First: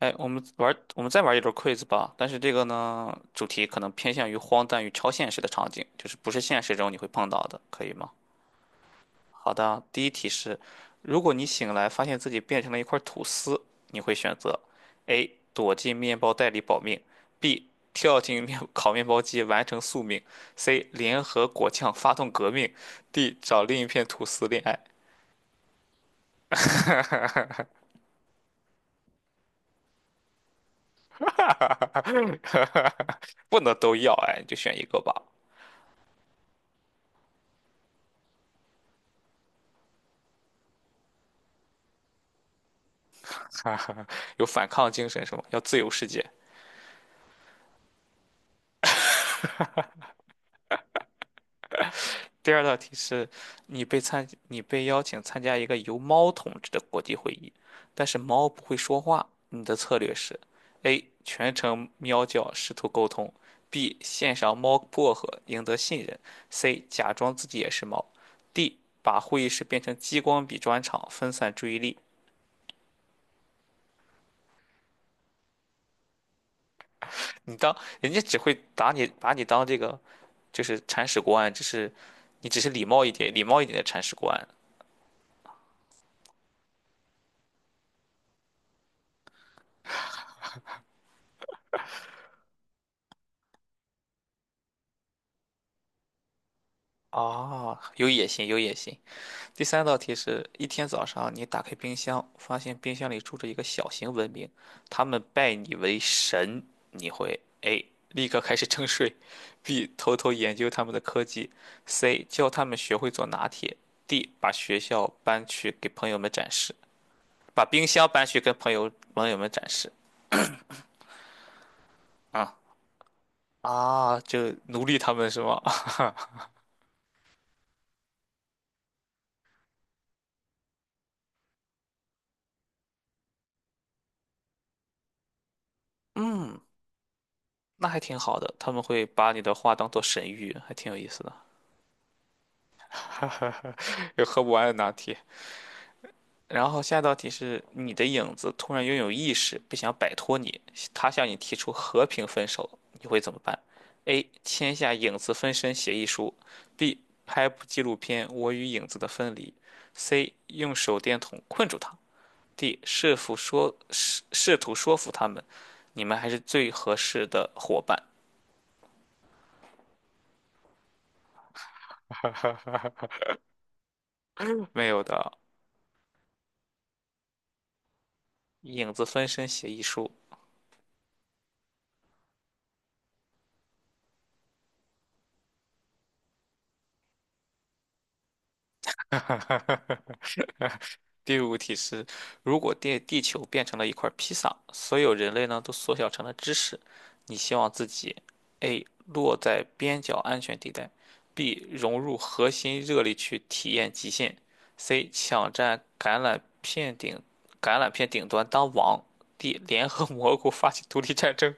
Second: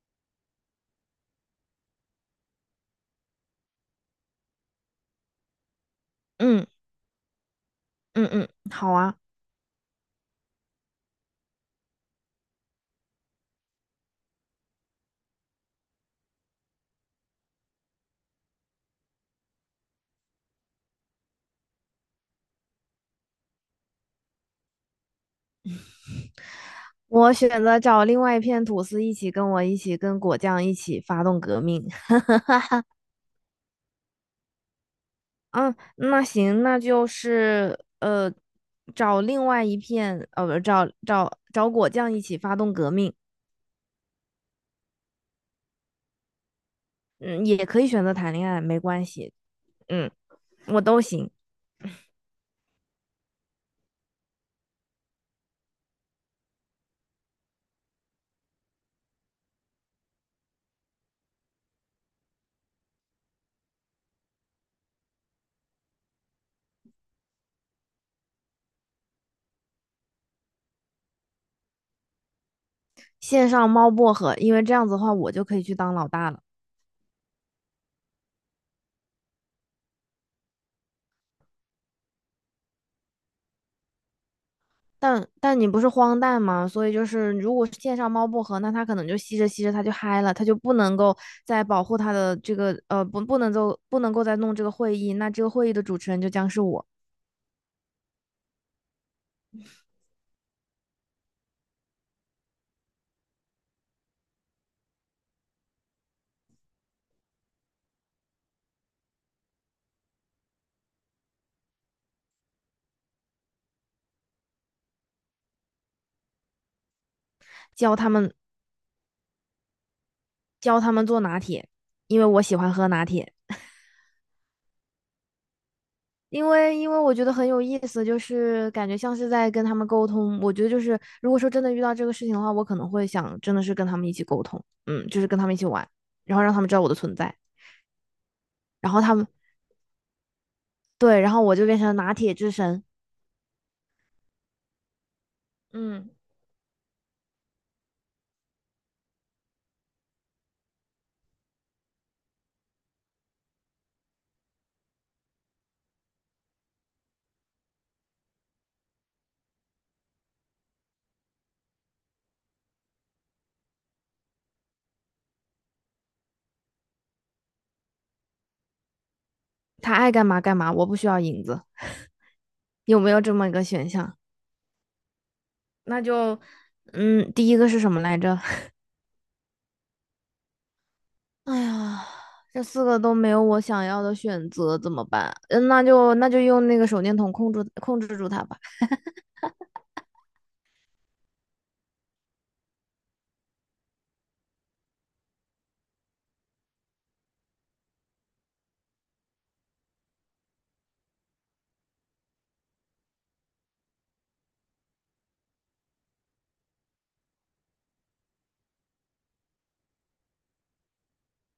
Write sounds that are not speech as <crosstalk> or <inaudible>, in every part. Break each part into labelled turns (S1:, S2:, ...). S1: 哎，我们再玩一轮 quiz 吧。但是这个呢，主题可能偏向于荒诞与超现实的场景，就是不是现
S2: 嗯
S1: 实中你会碰到的，可以吗？
S2: 嗯嗯，好啊。
S1: 好的，第一题是：如果你醒来发现自己变成了一块吐司，你会选择 A 躲进面包袋里保命，B 跳进面 <laughs> 烤面包机完成宿命，C 联合果酱发动革命，D 找另一片吐司恋爱。
S2: 我选择找另外一片吐司一起跟我一起跟果酱一起发动革命。
S1: 不能都要，哎，你就选一个吧。
S2: 嗯，那行，那就是找另外一片呃，不，找果酱一起发动革命。
S1: 有反抗精神是吗？要自由世界。
S2: 嗯，也可以选择谈恋爱，没关系。嗯，我都行。
S1: 第二道题是，你被邀请参加一个由猫统治的国际会议，但是猫不会说话，你的策略是：A. 全程喵叫试图沟通；B. 献上猫薄荷赢得信任；C. 假装自己也是猫；D. 把会议室变成激光笔专场，分散注意力。
S2: 线上猫薄荷，因为这样子的话，我就可以去当老大了。
S1: 你当人家只会打你，把你当这个就是铲屎官，只是你只是礼貌一点，礼貌一点的铲屎官。
S2: 但你不是荒诞吗？所以就是，如果线上猫薄荷，那它可能就吸着吸着它就嗨了，它就不能够再保护它的这个不能够再弄这个会议，那这个会议的主持人就将是我。
S1: 啊，有野心，有野心。第三道题是一天早上，你打开冰箱，发现冰箱里住着一个小型文明，他们拜你为神，你会 A 立刻开始征税，B 偷偷研究他们的科技，C 教他们学会做拿铁，D 把学校搬去给朋友们展示，把冰
S2: 教他
S1: 箱搬
S2: 们
S1: 去跟朋友们展示。
S2: 教他们做拿铁，因为我
S1: 啊，
S2: 喜欢喝拿铁。
S1: 啊，就奴隶他们是吗？<laughs>
S2: 因为我觉得很有意思，就是感觉像是在跟他们沟通。我觉得就是，如果说真的遇到这个事情的话，我可能会想真的是跟他们一起沟通，嗯，就是跟他们一起玩，然后让
S1: 嗯，
S2: 他们知道我的存在，
S1: 那还挺好的，他们
S2: 然后
S1: 会
S2: 他们
S1: 把你的话当做神谕，还挺有意
S2: 对，
S1: 思
S2: 然
S1: 的。
S2: 后我就变成拿铁之神。
S1: <laughs> 哈哈哈，<laughs> 有喝不完的拿铁。
S2: 嗯，
S1: 然后下一道题是你的影子突然拥有意识，不想摆脱你，他向你提出和平分手，你会怎么办？A. 签下影子分身协议书；B. 拍部纪录片《我与影子的分离》；C. 用手电筒困住他；D. 试图说服他们，你们还是最合适的伙伴。
S2: 他爱干嘛干嘛，我不需要影子，有没有这么一个选项？
S1: 没有的，
S2: 那就，嗯，第一个是什么来着？<laughs>
S1: 影子分身协议书。
S2: 哎呀，这四个都没有我想要的选择，怎么办？嗯，那就那就用那个手电筒控制住他吧。
S1: <laughs> 第五题是：如果地球变成了一块披萨，所有人类呢都缩小成了芝士，你希望自己 A 落在边角安全地带，B 融入核心热力去体验极限，C 抢占橄榄片顶橄榄片顶端当王，D <laughs> 联合蘑菇发起独立战争。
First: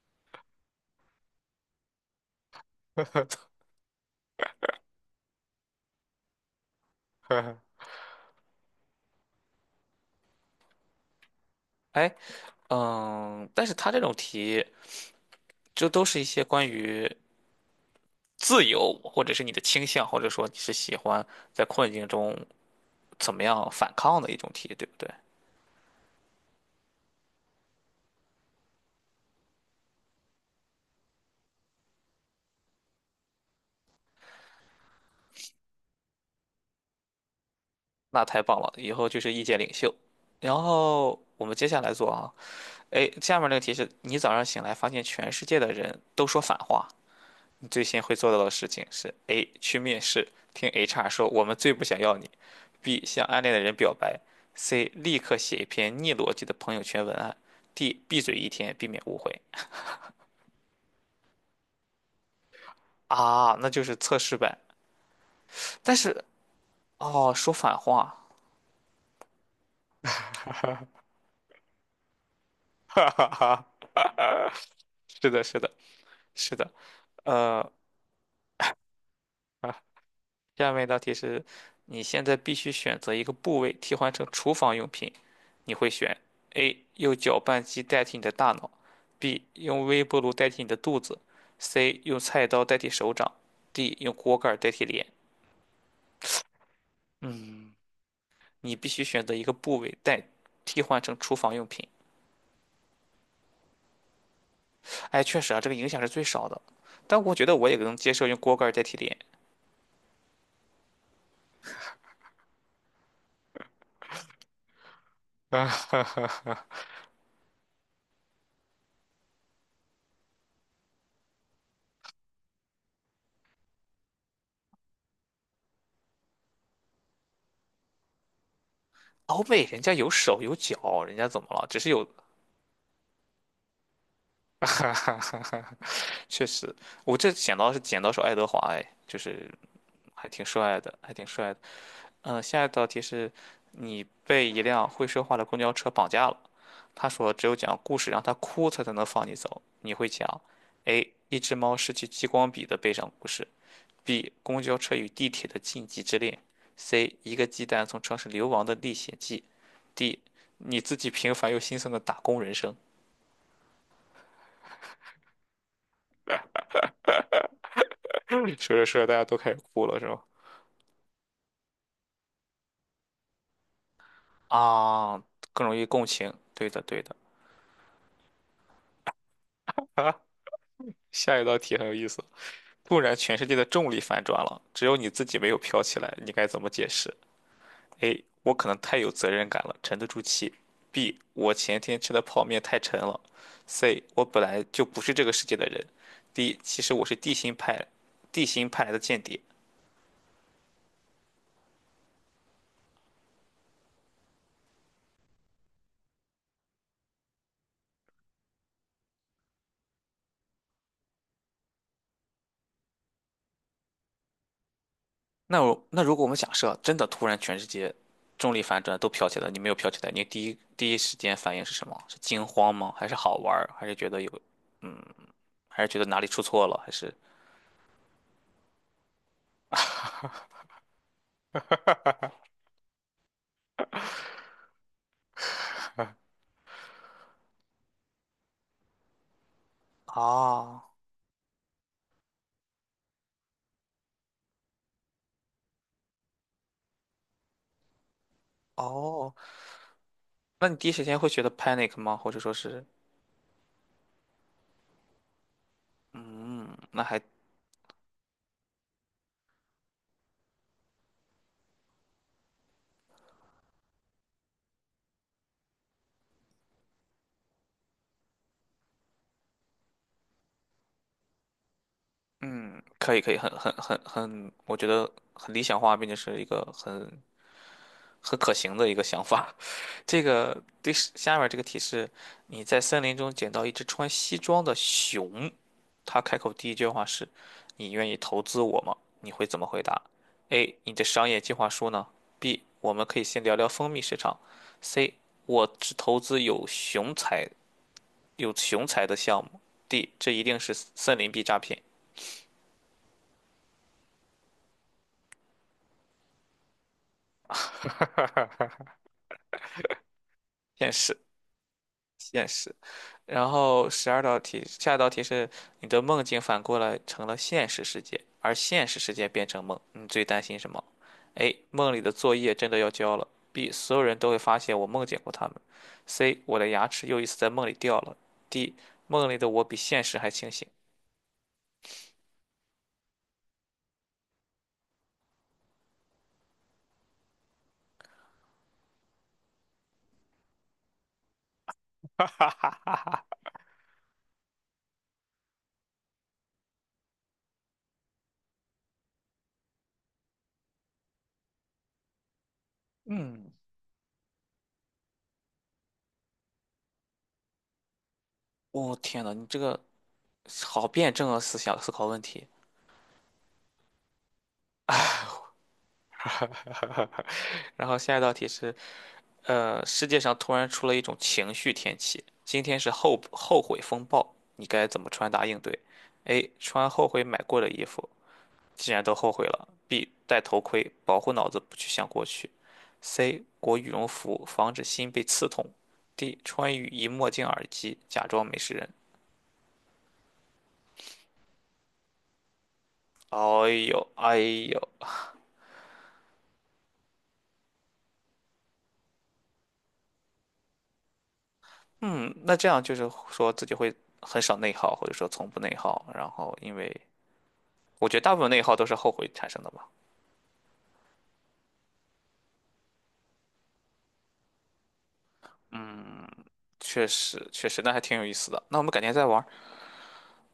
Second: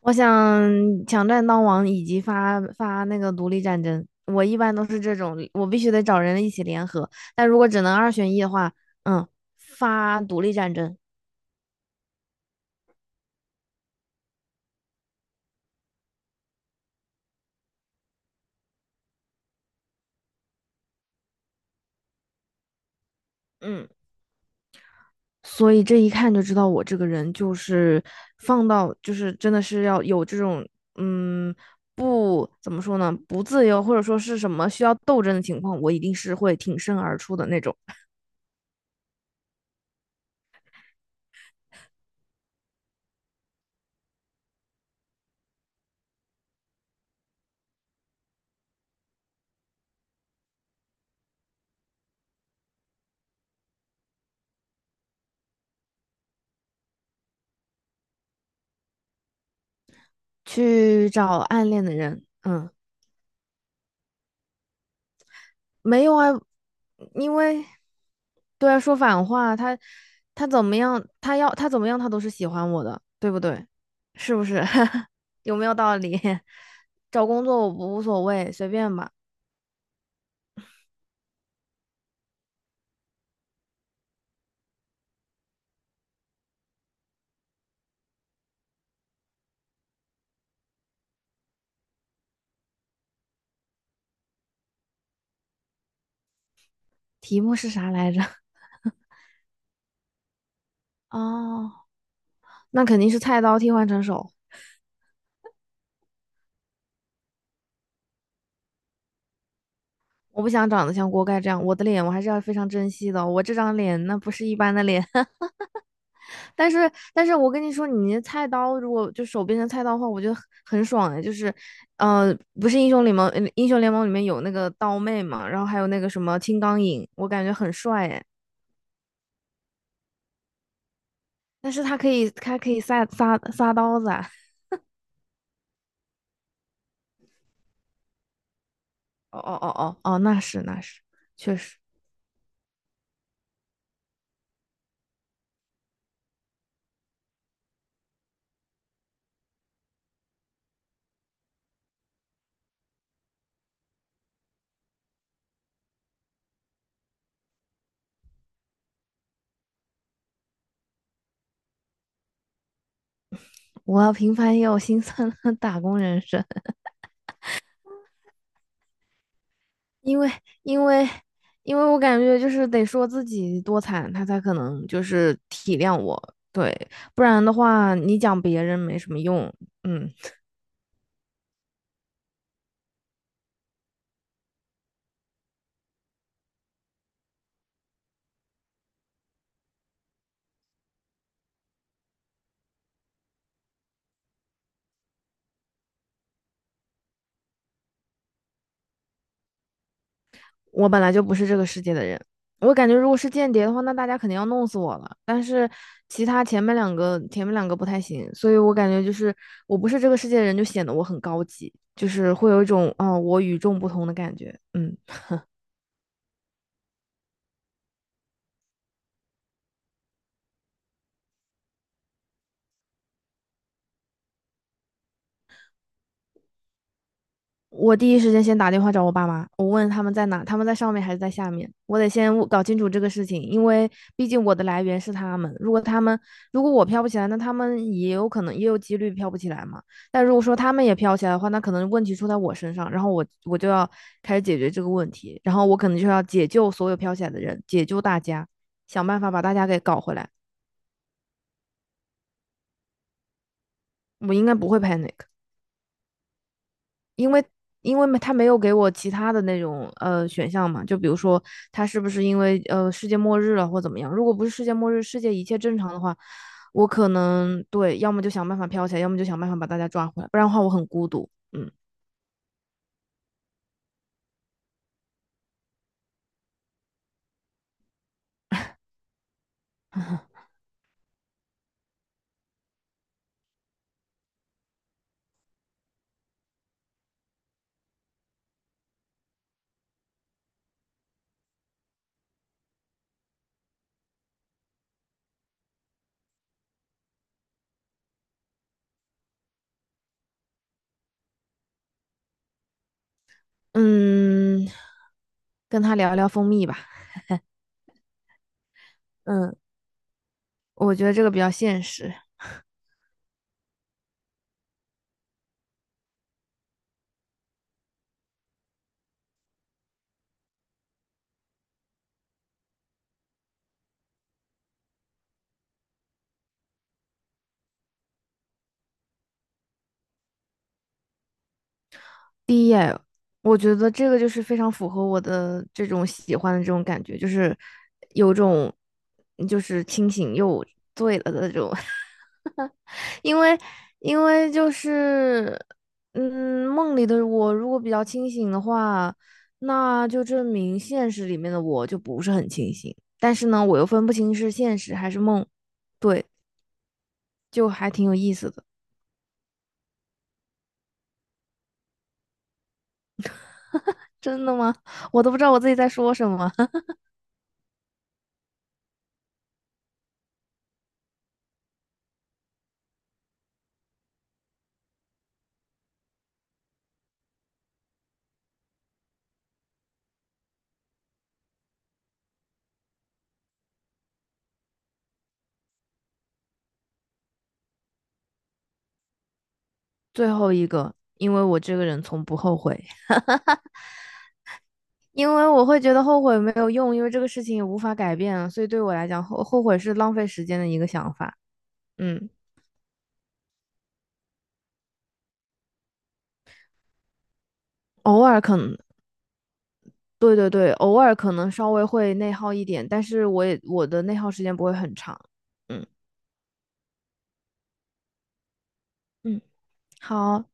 S2: 我想抢占当王以及发那个独立战争，我一般都是这种，我必须得找人一起联合。但如果
S1: <laughs>
S2: 只能二选一的话，嗯，发独立战争。
S1: 哎，嗯，但是他这种题，这都是一些关于自由，或者是你的倾向，或者说你是喜欢在困境中怎么样
S2: 嗯，
S1: 反抗的一种题，对不对？
S2: 所以这一看就知道我这个人就是放到就是真的是要有这种嗯不怎么说呢，不自由或者说是什么需要斗争的情况，我一定是会挺身而出的那种。
S1: 那太棒了，以后就是意见领袖。然后我们接下来做啊，哎，下面那个题是你早上醒来发现全世界的人都说反话，你最先会做到的事情是：A. 去面试，听 HR 说我们最不想要你；B. 向暗恋的人表白；C. 立刻写一篇逆逻辑的朋友圈文案；D. 闭嘴一天，避免误会。
S2: 去找暗恋的人。嗯，
S1: 啊，那就是测试呗。但
S2: 没有
S1: 是
S2: 啊，
S1: 哦，
S2: 因
S1: 说
S2: 为
S1: 反话。
S2: 对啊，说反话，他他怎么样，他要他怎么样，他都是喜欢我
S1: <laughs>
S2: 的，
S1: 哈哈
S2: 对不
S1: 哈，
S2: 对？是不是？<laughs>
S1: 是的，
S2: 有
S1: 是
S2: 没
S1: 的，
S2: 有道理？
S1: 是的。
S2: <laughs> 找工作我
S1: 呃，
S2: 不无所谓，随便吧。
S1: 下面一道题是，你现在必须选择一个部位替换成厨房用品，你会选 A 用搅拌机代替你的大脑，B 用微波炉代替你的肚子，C 用菜刀代替手掌，D 用锅盖代替脸。
S2: 题目是
S1: 嗯，
S2: 啥来着？
S1: 你必须选择一个部位替换成厨房用
S2: 哦，
S1: 品。
S2: 那肯定是菜刀替换成手。
S1: 哎，确实啊，这个影响是最少的，但我觉得我也能接受用锅盖代替脸。
S2: 我不想长得像锅盖这样，我的脸我还是要非常珍惜的。我这张脸那不是一般的脸。<laughs> 但
S1: <laughs>
S2: 是但是我跟你说，你那菜刀如果就手变成菜刀的话，我觉得很爽哎。呃，不是英雄联盟，英雄联盟里面有那个刀妹嘛，然后还有那个什么青钢影，我感觉很帅哎。
S1: 欧美人家有手有脚，人家怎么了？
S2: 但
S1: 只
S2: 是
S1: 是
S2: 他
S1: 有。
S2: 可以他可以撒刀子啊。
S1: <laughs> 哈哈哈哈，确实，我这剪刀是剪刀手爱德华，哎，就
S2: 哦
S1: 是
S2: 哦哦哦，
S1: 还
S2: 那
S1: 挺
S2: 是
S1: 帅
S2: 那
S1: 的，
S2: 是，
S1: 还挺帅
S2: 确
S1: 的。
S2: 实。
S1: 嗯，下一道题是，你被一辆会说话的公交车绑架了，他说只有讲故事让他哭，他才能放你走。你会讲：A. 一只猫失去激光笔的悲伤故事；B. 公交车与地铁的禁忌之恋；C. 一个鸡蛋从城市流亡的历险记；D. 你自己平凡又心酸的打工人生。
S2: 我要平凡也有心酸的打工人生。
S1: <laughs> 说着说着，大家都开始哭了，是
S2: 因
S1: 吗？
S2: 为因为因为我感觉就是得说自己多惨，他才可能就
S1: 啊，
S2: 是
S1: 更容
S2: 体
S1: 易
S2: 谅
S1: 共情。
S2: 我，
S1: 对
S2: 对。
S1: 的，对的。
S2: 不然的话你讲别人没什么用。嗯，
S1: 下一道题很有意思，突然全世界的重力反转了，只有你自己没有飘起来，你该怎么解释？A. 我可能太有责任感了，沉得住气。B. 我前天吃的泡面太沉了。C. 我本来就不是这个世界的人。D. 其实我是地心派，地心派来的间谍。
S2: 我本来就不是这个世界的人，我感觉如果是间谍的话，那大家肯定要弄死我了。但是其他前面两个不太行，所以我感觉就是我不是这个世界的人，就显得我很高级，就是会有一种哦我与众不同的感觉。嗯。
S1: 那如果我们假设真的突然全世界重力反转都飘起来，你没有飘起来，你第一时间反应是什么？是惊慌吗？还是好玩儿？还是觉得有，嗯，还是觉得哪里出错了？还是
S2: 我第一时间先打电话找我爸妈，我问他们在哪，他们在上面还是在下面，我得先搞清楚这个事情，因为毕竟我的来源是他们。如果我飘不起来，那他们也有可能也有几率飘不起来嘛。但如果说他们
S1: 啊，
S2: 也飘起来的话，那可能问题出在我身上，然后我就要开始解决这个问题，然后我可能就要解救所有飘起来的人，解救大家，想办法
S1: 哦，
S2: 把大家给搞回来。
S1: 那你第一时间会觉得 panic 吗？或者说是，
S2: 我应该不会 panic。
S1: 嗯，那还，
S2: 因为因为他没有给我其他的那种选项嘛，就比如说他是不是因为世界末日了或怎么样？如果不是世界末日，世界一切正常的话，我可能对，要么就想办法飘起来，要么就想办法把大家抓回来，不然的话我很孤独。嗯
S1: 嗯，可以可以，很，我觉得很理想化，并且是一个很可行的一个想法。这
S2: <laughs>
S1: 个第十下面这个题是：你在森林中捡到一只穿西装的熊，它开口第一句话是："你愿意投资我吗？"你会怎么回答？A. 你的商业计划书呢？B. 我们可以先聊聊蜂蜜市场。C. 我只投资有熊才的项目。D. 这一定是森林币诈骗，
S2: 嗯，跟他聊聊蜂蜜吧。嗯，
S1: 现
S2: 我觉得
S1: 是。
S2: 这个比较现实。
S1: 现实。然后十二道题，下一道题是你的梦境反过来成了现实世界，而现实世界变成梦，你最担心什么？A. 梦里的作业真的要交了。B. 所有人都会发现我梦见过他们。C. 我的牙齿又一次在梦里掉了。D. 梦里的我比现实还清醒。
S2: 我觉得这个就是非常符合我的这种喜欢的这种感觉，就是有种就是清醒又醉了的这种。
S1: <laughs> 哈哈哈哈哈！
S2: 因为因为就是，嗯，梦里的我如果比较清醒的话，那就证明现实里面的我就不是很清醒。但是
S1: 嗯，
S2: 呢，我又分不清是现实还是梦，对，就还挺有意思的。
S1: 我、天呐，你这个好辩证啊，思想思考问题。
S2: 真的吗？我
S1: 唉。
S2: 都不知道我自己在说什么。<laughs>
S1: <laughs> 然后下一道题是，世界上突然出了一种情绪天气，今天是后悔风暴，你该怎么穿搭应对？A. 穿后悔买过的衣服，既然都后悔了。B. 戴头盔，保护脑子不去想过去。C. 裹羽绒服，防止心被刺痛。D. 穿雨衣、墨镜、耳机，假装没事人。
S2: 最后一个，因为我这个人从不后悔，
S1: 哎呦，哎呦，
S2: 因为我会觉得后悔没有用，因为这个事情也无法改变，所以对我来讲，后悔是浪费时间的一个想法。嗯，
S1: 嗯，那这样就是说自己会很少内耗，或者说从不内耗，然后因为。我觉得
S2: 偶
S1: 大部
S2: 尔
S1: 分
S2: 可
S1: 内耗
S2: 能
S1: 都是后悔产生的吧。
S2: 对对对，偶尔可能稍微会内耗一点，但是我的内耗时间不会很长。嗯
S1: 确实，确实，那还挺有意思的。那我们改天再
S2: 嗯，
S1: 玩。
S2: 好，